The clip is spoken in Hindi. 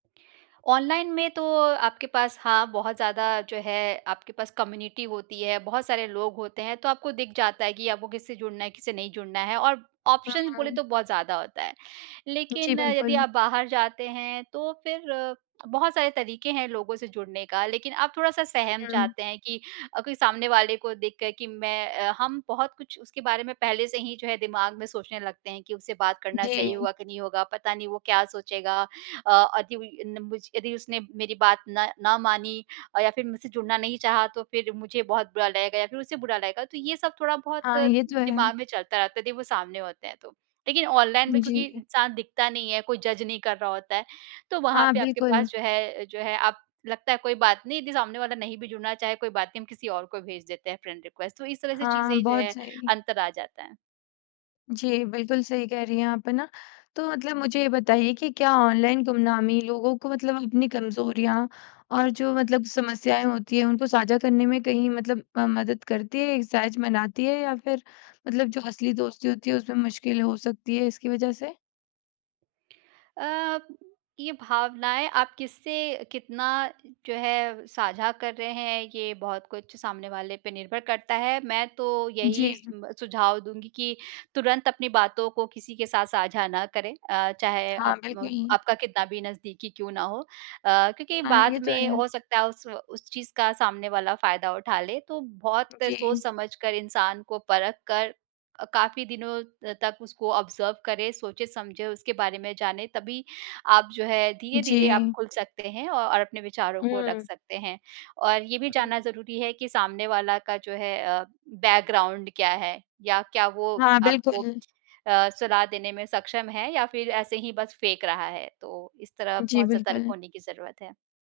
ऑनलाइन में तो आपके पास हाँ, बहुत ज़्यादा जो है आपके पास कम्युनिटी होती है, बहुत सारे लोग होते हैं, तो आपको दिख जाता है कि आपको किससे जुड़ना है, किससे नहीं जुड़ना है और ऑप्शंस बोले हुँ। तो बहुत ज़्यादा होता है। जी, लेकिन यदि बिल्कुल। आप बाहर जाते हैं, तो फिर बहुत सारे तरीक़े हैं, लोगों से जुड़ने का लेकिन आप थोड़ा-सा सहम हुँ, हुँ। चाहते हैं कि अ, कोई सामने वाले को देखकर कि मैं अ, हम बहुत कुछ उसके बारे में पहले से ही जो है दिमाग़ में सोचने लगते हैं कि उससे बात करना सही जी। होगा कि नहीं होगा, पता नहीं वो क्या सोचेगा अ, अदि उम, नम यदि उसने मेरी बात न ना मानी अ, या फिर मुझसे जुड़ना नहीं चाहा, तो फिर मुझे बहुत बुरा लगेगा या फिर उसे बुरा लगेगा तो ये सब थोड़ा-बहुत हाँ, ये तो है। दिमाग़ में चलता रहता है यदि वो सामने होते हैं तो। लेकिन ऑनलाइन में क्योंकि जी। इंसान दिखता नहीं है, कोई जज नहीं कर रहा होता है तो वहाँ हाँ, पे आपके पास बिल्कुल। जो है जो है आप लगता है कोई बात नहीं यदि सामने वाला नहीं भी जुड़ना चाहे कोई बात नहीं, हम किसी और को भेज देते हैं फ्रेंड रिक्वेस्ट तो इस तरह से हाँ, चीज़ें जो बहुत है, सही। अंतर आ जाता है। जी, बिल्कुल सही कह रही हैं आप है ना, तो मतलब मुझे ये बताइए कि क्या ऑनलाइन गुमनामी लोगों को मतलब अपनी कमज़ोरियाँ और जो मतलब समस्याएँ होती हैं, उनको साझा करने में कहीं मतलब अ, मदद करती है ये सहज बनाती है या फिर मतलब जो असली दोस्ती होती है, उसमें मुश्किल हो सकती है, इसकी वजह से? अ, ये भावनाएँ आप किससे कितना जो है साझा कर रहे हैं, ये बहुत कुछ सामने वाले पे निर्भर करता है, मैं तो यही जी। सुम्ब सुझाव दूँगी कि तुरंत अपनी बातों को किसी के साथ साझा ना करें अ, चाहे हाँ, आप म बिल्कुल। आपका कितना भी नज़दीकी क्यों ना हो। अ, क्योंकि हाँ, बाद ये तो में है। हो सकता है उस उस चीज़ का सामने वाला फ़ायदा उठा ले, तो बहुत जी। सोच-समझ कर इंसान को परख कर अ, काफ़ी दिनों तक उसको ऑब्ज़र्व करें, सोचे-समझे उसके बारे में जाने तभी आप जो है, धीरे-धीरे आप जी। खुल सकते हैं औ और अपने विचारों को रख हुँ। सकते हैं। और ये भी हुँ। जानना ज़रूरी है कि सामने वाला का जो है, अ, बैकग्राउंड क्या है या क्या वो हाँ, आपको बिल्कुल। अ, सलाह देने में सक्षम है या फिर ऐसे ही बस फेंक रहा है तो इस तरह जी, बहुत सतर्क बिल्कुल। होने की ज़रूरत है।